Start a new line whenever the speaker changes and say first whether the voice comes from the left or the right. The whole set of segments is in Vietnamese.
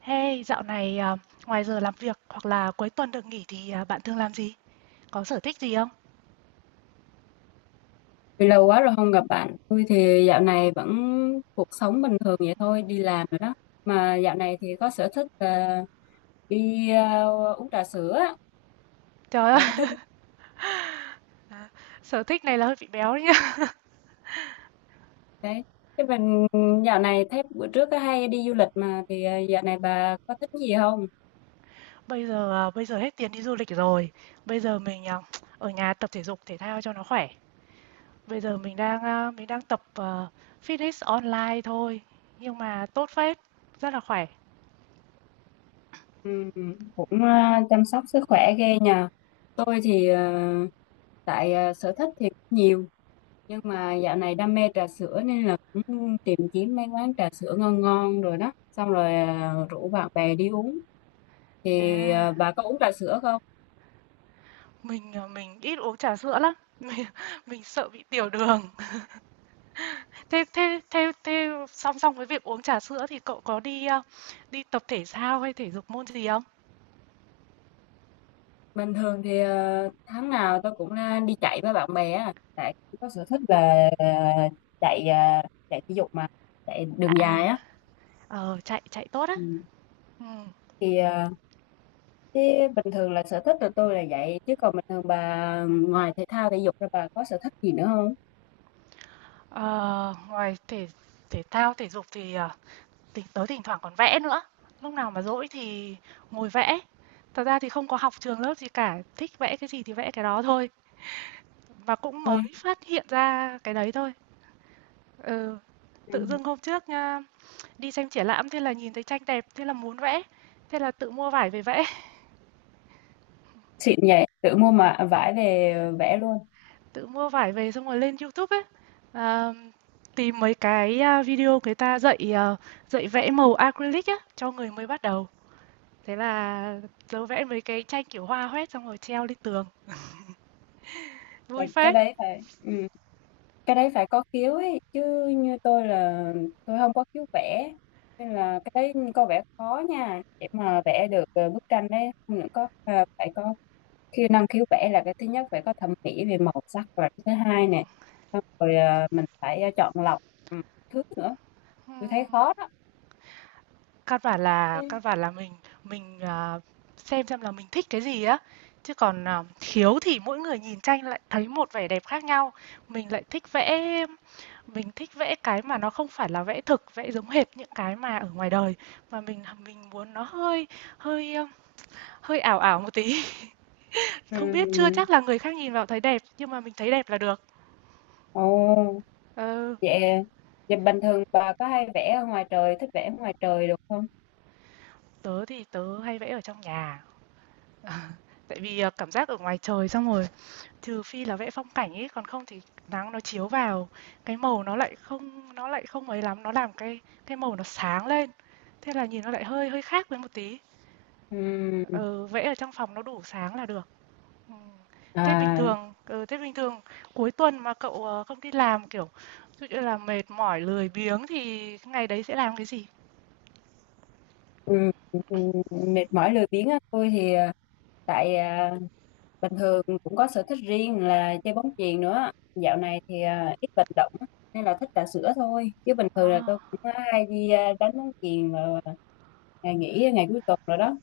right: Hey, dạo này ngoài giờ làm việc hoặc là cuối tuần được nghỉ thì bạn thường làm gì? Có sở thích gì không?
left: Vì lâu quá rồi không gặp bạn, tôi thì dạo này vẫn cuộc sống bình thường vậy thôi, đi làm rồi đó. Mà dạo này thì có sở thích là đi uống trà sữa, á.
right: Trời ơi,
left: Bà có thích uống
right: sở thích này là hơi bị béo đấy nhá.
left: cái chứ mình dạo này thấy bữa trước có hay đi du lịch mà thì dạo này bà có thích gì không?
right: Bây giờ à, bây giờ hết tiền đi du lịch rồi. Bây giờ mình à, Ở nhà tập thể dục thể thao cho nó khỏe. Bây giờ mình đang à, Mình đang tập fitness online thôi, nhưng mà tốt phết, rất là khỏe.
left: Ừ, cũng chăm sóc sức khỏe ghê nhờ. Tôi thì tại sở thích thì cũng nhiều nhưng mà dạo này đam mê trà sữa nên là cũng tìm kiếm mấy quán trà sữa ngon ngon rồi đó, xong rồi rủ bạn bè đi uống. Thì
right: À,
left: bà có uống trà sữa không?
right: mình ít uống trà sữa lắm. Mình, mình sợ bị tiểu đường. Thế thế thế thế song song với việc uống trà sữa thì cậu có đi tập thể thao hay thể dục môn gì không?
left: Bình thường thì tháng nào tôi cũng đi chạy với bạn bè á, tại có sở thích là chạy chạy thể dục, mà chạy đường dài
right: À,
left: á.
right: ờ, chạy chạy tốt á.
left: Ừ.
right: Ừm,
left: Thì thế bình thường là sở thích của tôi là vậy, chứ còn bình thường bà ngoài thể thao thể dục ra, bà có sở thích gì nữa không?
right: ờ, ngoài thể thể thao, thể dục thì, ờ, thỉnh thoảng còn vẽ nữa. Lúc nào mà rỗi thì ngồi vẽ. Thật ra thì không có học trường lớp gì cả, thích vẽ cái gì thì vẽ cái đó thôi, và cũng
left: Quên.
right: mới phát hiện ra cái đấy thôi. Ừ, tự dưng hôm trước đi xem triển lãm, thế là nhìn thấy tranh đẹp, thế là muốn vẽ, thế là tự mua vải về vẽ.
left: Xịn nhỉ, tự mua mà vải về vẽ luôn.
right: Tự mua vải về xong rồi lên YouTube ấy, à, tìm mấy cái video người ta dạy, ờ, dạy vẽ màu acrylic á, cho người mới bắt đầu. Thế là tớ vẽ mấy cái tranh kiểu hoa hoét xong rồi treo lên tường, vui
left: Cái
right: phết.
left: đấy phải ừ. Cái đấy phải có khiếu ấy chứ, như tôi là tôi không có khiếu vẽ, nên là cái đấy có vẻ khó nha để mà vẽ được bức tranh đấy. Không những có phải có năng khiếu vẽ là cái thứ nhất, phải có thẩm mỹ về màu sắc và cái thứ hai nè, xong rồi mình phải chọn lọc. Ừ, thứ nữa tôi
right: Ừm,
left: thấy khó đó.
right: căn bản là mình xem là mình thích cái gì á, chứ còn, à, khiếu thì mỗi người nhìn tranh lại thấy một vẻ đẹp khác nhau. Mình lại thích vẽ Mình thích vẽ cái mà nó không phải là vẽ thực, vẽ giống hệt những cái mà ở ngoài đời, mà mình muốn nó hơi hơi, ơ, hơi ảo ảo một tí.
left: Ừ.
right: Không biết, chưa chắc là người khác nhìn vào thấy đẹp, nhưng mà mình thấy đẹp là được.
left: Ồ.
right: Ừ,
left: Vậy, vậy, bình thường bà có hay vẽ ở ngoài trời, thích vẽ ở ngoài trời được không?
right: tớ hay vẽ ở trong nhà, tại vì, ờ, cảm giác ở ngoài trời xong rồi, trừ phi là vẽ phong cảnh ấy, còn không thì nắng nó chiếu vào, cái màu nó lại không ấy lắm, nó làm cái màu nó sáng lên, thế là nhìn nó lại hơi hơi khác với một tí.
left: Ừm,
right: Ừ, vẽ ở trong phòng nó đủ sáng là được. Ừm. Thế bình
left: à,
right: thường ừ, thế bình thường cuối tuần mà cậu, ờ, không đi làm, kiểu, ví dụ như là mệt mỏi, lười biếng thì cái ngày đấy sẽ làm cái gì?
left: ừm, ừm, mệt mỏi lười biếng á, tôi thì tại bình thường cũng có sở thích riêng là chơi bóng chuyền nữa. Dạo này thì ít vận động á, nên là thích trà sữa thôi. Chứ bình thường là
right: Ờ,
left: tôi cũng hay đi đánh bóng chuyền vào ngày nghỉ, ngày cuối tuần rồi đó.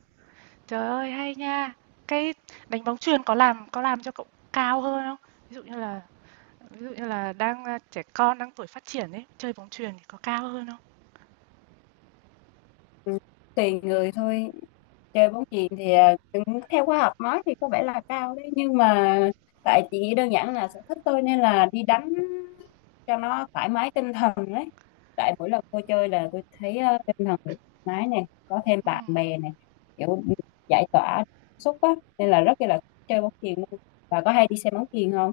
right: trời ơi, hay nha! Cái đánh bóng chuyền có làm cho cậu cao hơn không? Ví dụ như là Ví dụ như là trẻ con đang tuổi phát triển ấy, chơi bóng chuyền thì có cao hơn không?
left: Ừ, tùy người thôi. Chơi bóng chuyền thì cũng theo khoa học nói thì có vẻ là cao đấy, nhưng mà tại chị nghĩ đơn giản là sở thích tôi nên là đi đánh cho nó thoải mái tinh thần đấy. Tại mỗi lần tôi chơi là tôi thấy tinh thần thoải mái này, có thêm bạn
right: Ừm.
left: bè này, kiểu giải tỏa cảm xúc á, nên là rất là thích chơi bóng chuyền luôn. Và có hay đi xem bóng chuyền không?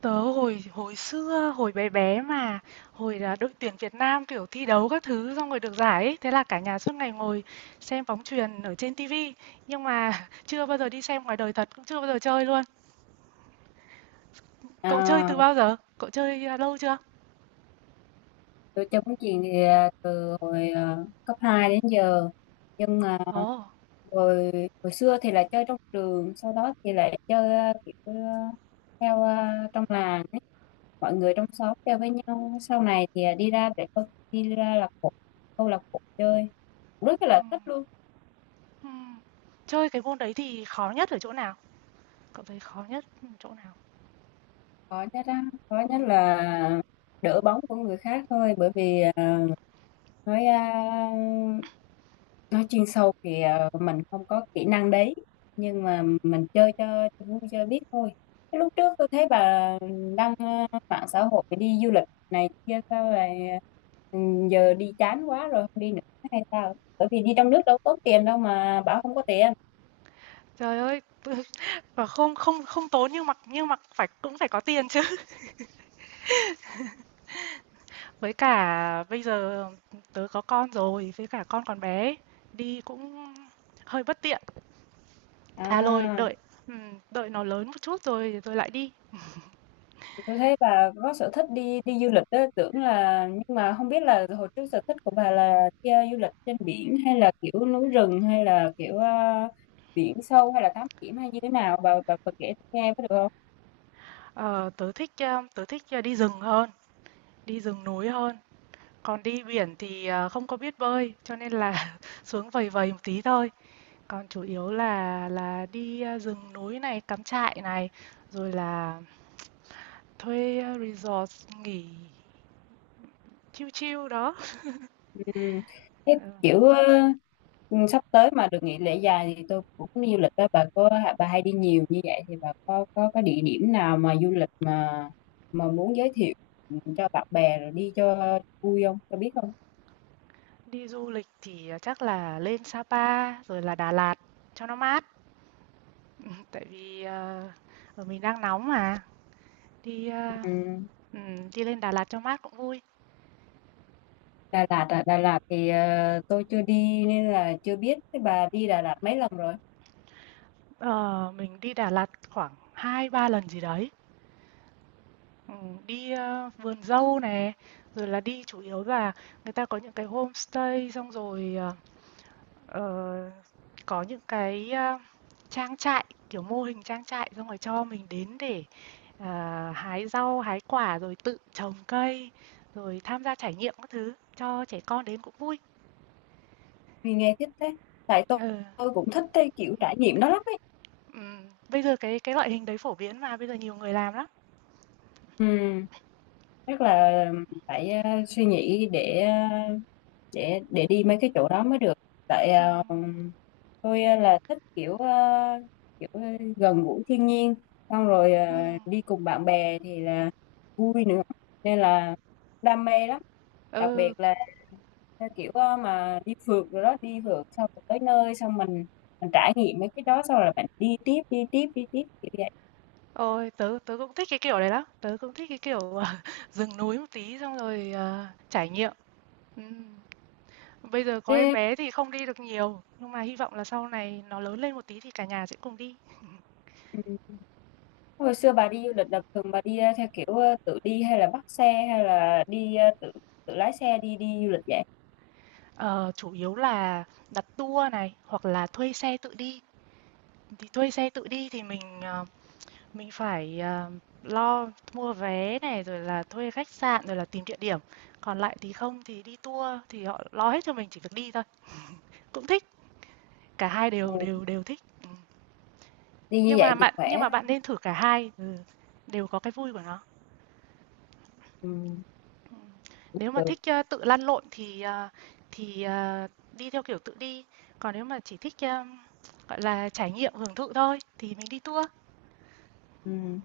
right: Tớ hồi hồi xưa, hồi bé bé mà, hồi là đội tuyển Việt Nam, kiểu, thi đấu các thứ xong rồi được giải ấy, thế là cả nhà suốt ngày ngồi xem bóng chuyền ở trên ti, nhưng mà chưa bao giờ đi xem ngoài đời thật, cũng chưa bao giờ chơi luôn. Cậu chơi
left: à,
right: từ bao giờ? Lâu chưa?
left: tôi chơi bóng chuyền thì từ hồi cấp 2 đến giờ, nhưng mà
right: Ồ,
left: hồi hồi xưa thì là chơi trong trường, sau đó thì lại chơi kiểu theo trong làng ấy. Mọi người trong xóm chơi với nhau, sau này thì đi ra là câu lạc bộ chơi, rất là
right: ừm,
left: thích luôn.
right: ừm. Chơi cái môn đấy thì khó nhất ở chỗ nào? Cậu thấy khó nhất chỗ nào?
left: Khó nhất á, khó nhất
right: Ừm.
left: là đỡ bóng của người khác thôi, bởi vì nói à, nói chuyên sâu thì mình không có kỹ năng đấy, nhưng mà mình chơi cho vui, chơi biết thôi. Cái lúc trước tôi thấy bà đăng mạng xã hội đi du lịch này kia sao lại ừ, giờ đi chán quá rồi không đi nữa hay sao? Bởi vì đi trong nước đâu có tốn tiền đâu mà bảo không có tiền
right: Trời ơi, và không không không tốn, nhưng mà phải cũng phải có tiền chứ. Với cả bây giờ tớ có con rồi, với cả con còn bé, đi cũng hơi bất tiện. À rồi,
left: à.
right: đợi đợi nó lớn một chút rồi rồi lại đi.
left: Tôi thấy bà có sở thích đi đi du lịch đó, tưởng là, nhưng mà không biết là hồi trước sở thích của bà là đi du lịch trên biển hay là kiểu núi rừng hay là kiểu biển sâu hay là thám hiểm hay như thế nào, bà kể tôi nghe có được không?
right: Ờ, tớ thích, ờ, đi rừng hơn, đi rừng núi hơn. Còn đi biển thì ờ, không có biết bơi, cho nên là xuống vầy vầy một tí thôi. Còn chủ yếu là đi ờ, rừng núi này, cắm trại này, rồi là thuê ờ, resort nghỉ chill chill đó.
left: Ừm. Thế
right: Ừ,
left: kiểu ờ, sắp tới mà được nghỉ lễ dài thì tôi cũng đi du lịch đó. Bà hay đi nhiều như vậy thì bà có cái địa điểm nào mà du lịch mà muốn giới thiệu cho bạn bè rồi đi cho vui không? Cho biết không?
right: đi du lịch thì, à, chắc là lên Sapa rồi là Đà Lạt cho nó mát. Tại vì, mình đang nóng mà, đi, a,
left: Ừ.
right: đi lên Đà Lạt cho mát cũng vui.
left: Đà Lạt à, Đà Lạt thì tôi chưa đi nên là chưa biết. Thế bà đi Đà Lạt mấy lần rồi?
right: Ờ, mình đi Đà Lạt khoảng hai ba lần gì đấy. Vườn dâu này, rồi là đi chủ yếu là người ta có những cái homestay xong rồi, ờ, có những trang trại, kiểu, mô hình trang trại xong rồi cho mình đến để ờ, hái rau, hái quả rồi tự trồng cây, rồi tham gia trải nghiệm các thứ cho trẻ con đến cũng vui.
left: Vì nghe thích thế. Tại tôi,
right: Ừ.
left: tôi cũng thích cái kiểu trải nghiệm đó lắm ấy.
right: Ừm, bây giờ cái loại hình đấy phổ biến mà bây giờ nhiều người làm lắm.
left: Ừ, chắc là phải suy nghĩ để đi mấy cái chỗ đó mới được. Tại
right: Ừm,
left: tôi là thích kiểu, gần gũi thiên nhiên, xong rồi
right: ừm.
left: đi cùng bạn bè thì là vui nữa, nên là đam mê lắm. Đặc biệt
right: Ừ,
left: là theo kiểu mà đi phượt rồi đó, đi phượt xong rồi tới nơi xong mình trải nghiệm mấy cái đó, xong rồi bạn đi tiếp đi tiếp đi tiếp kiểu vậy.
right: ôi tớ tớ cũng thích cái kiểu đấy lắm. Tớ cũng thích cái kiểu ờ, rừng núi một tí xong rồi ờ, trải nghiệm. Ừm. Bây giờ có em
left: Thế
right: bé thì không đi được nhiều, nhưng mà hy vọng là sau này nó lớn lên một tí thì cả nhà sẽ cùng đi.
left: ừ, hồi xưa bà đi du lịch là thường bà đi theo kiểu tự đi hay là bắt xe hay là đi tự tự lái xe đi đi du lịch vậy?
right: Ờ, chủ yếu là đặt tour này hoặc là thuê xe tự đi. Thì thuê xe tự đi thì mình, ờ, mình phải, ờ, lo mua vé này, rồi là thuê khách sạn, rồi là tìm địa điểm. Còn lại thì không thì đi tour thì họ lo hết cho mình, chỉ việc đi thôi. Cũng thích, cả hai đều
left: Ừ.
right: đều đều thích. Ừm.
left: Đi như vậy thì
right: Nhưng
left: khỏe.
right: mà bạn nên thử cả hai, ừ, đều có cái vui của nó.
left: Ừ.
right: Ừm.
left: Cũng
right: Nếu mà
left: được.
right: thích, ơ, tự lăn lộn thì, ờ, đi theo kiểu tự đi, còn nếu mà chỉ thích, ơ, gọi là trải nghiệm hưởng thụ thôi thì mình đi tour.
left: Ừ.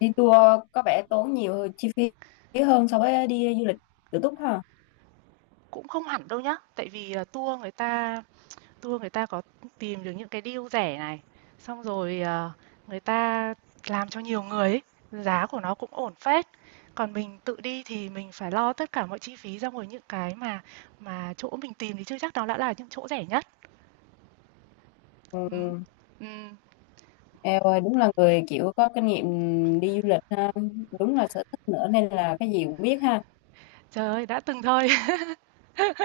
left: Đi tour có vẻ tốn nhiều chi phí hơn so với đi du lịch tự túc ha.
right: Cũng không hẳn đâu nhá, tại vì, ờ, tour người ta có tìm được những cái deal rẻ này, xong rồi, ờ, người ta làm cho nhiều người ấy, giá của nó cũng ổn phết. Còn mình tự đi thì mình phải lo tất cả mọi chi phí, ra ngoài những cái mà chỗ mình tìm thì chưa chắc đó đã là những chỗ rẻ nhất. Ừm,
left: Ừ.
right: ừm,
left: Eo ơi, đúng là người kiểu có kinh nghiệm đi du lịch ha, đúng là sở thích nữa nên là cái gì cũng biết ha.
right: trời ơi, đã từng thôi.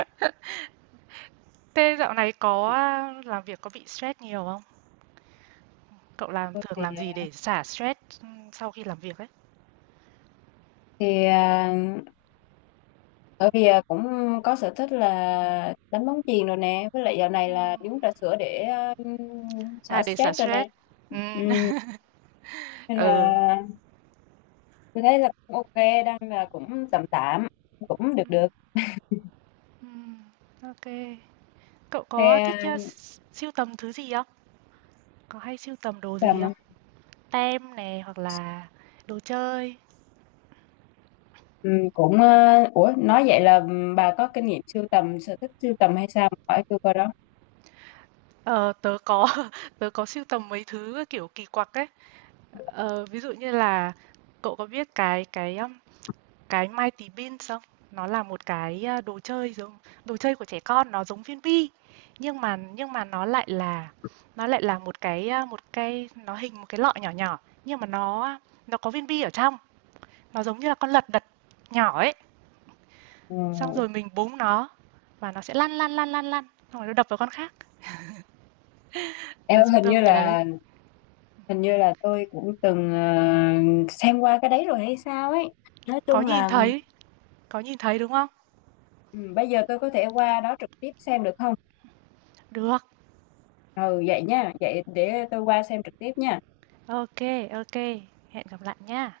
right: Thế dạo này có, ờ, làm việc có bị stress nhiều không? Cậu làm
left: Tôi
right: thường
left: thì
right: làm gì để xả stress, sau khi làm việc ấy?
left: thì à, bởi vì cũng có sở thích là đánh bóng chuyền rồi nè, với lại dạo này
right: Ừm,
left: là đi uống trà sữa để
right: à,
left: xả
right: để xả
left: stress rồi nè.
right: stress. Ừm.
left: Ừm, nên
right: Ừ.
left: là tôi thấy là cũng ok, đang là cũng tạm tạm, cũng được được.
right: Ừm, OK. Cậu
left: Thì
right: có thích, ơ, sưu tầm thứ gì không? Có hay sưu tầm đồ gì
left: tầm à,
right: không? Tem này hoặc là đồ chơi?
left: cũng ủa, nói vậy là bà có kinh nghiệm sưu tầm, sở thích sưu tầm hay sao? Hỏi tôi coi đó.
right: Ờ, tớ có tớ có sưu tầm mấy thứ, ờ, kiểu, kỳ quặc ấy. Ờ, ví dụ như là cậu có biết cái Mighty Beanz không? Nó là một đồ chơi giống đồ chơi của trẻ con, nó giống viên bi, nhưng mà nó lại là một một cái, nó hình một cái lọ nhỏ nhỏ, nhưng mà nó có viên bi ở trong. Nó giống như là con lật đật nhỏ ấy,
left: Ừ.
right: xong rồi mình búng nó và nó sẽ lăn lăn lăn lăn lăn, xong rồi nó đập vào con khác.
left: Em
right: Tớ
left: ơi,
right: sưu
left: hình như
right: tầm cái đấy.
left: là hình như là tôi cũng từng xem qua cái đấy rồi hay sao ấy. Nói
right: Có
left: chung
right: nhìn
left: là
right: thấy, có nhìn thấy đúng không?
left: ừ, bây giờ tôi có thể qua đó trực tiếp xem được không?
right: Được.
left: Ừ vậy nha, vậy để tôi qua xem trực tiếp nha.
right: Ok, ok. Hẹn gặp lại nha.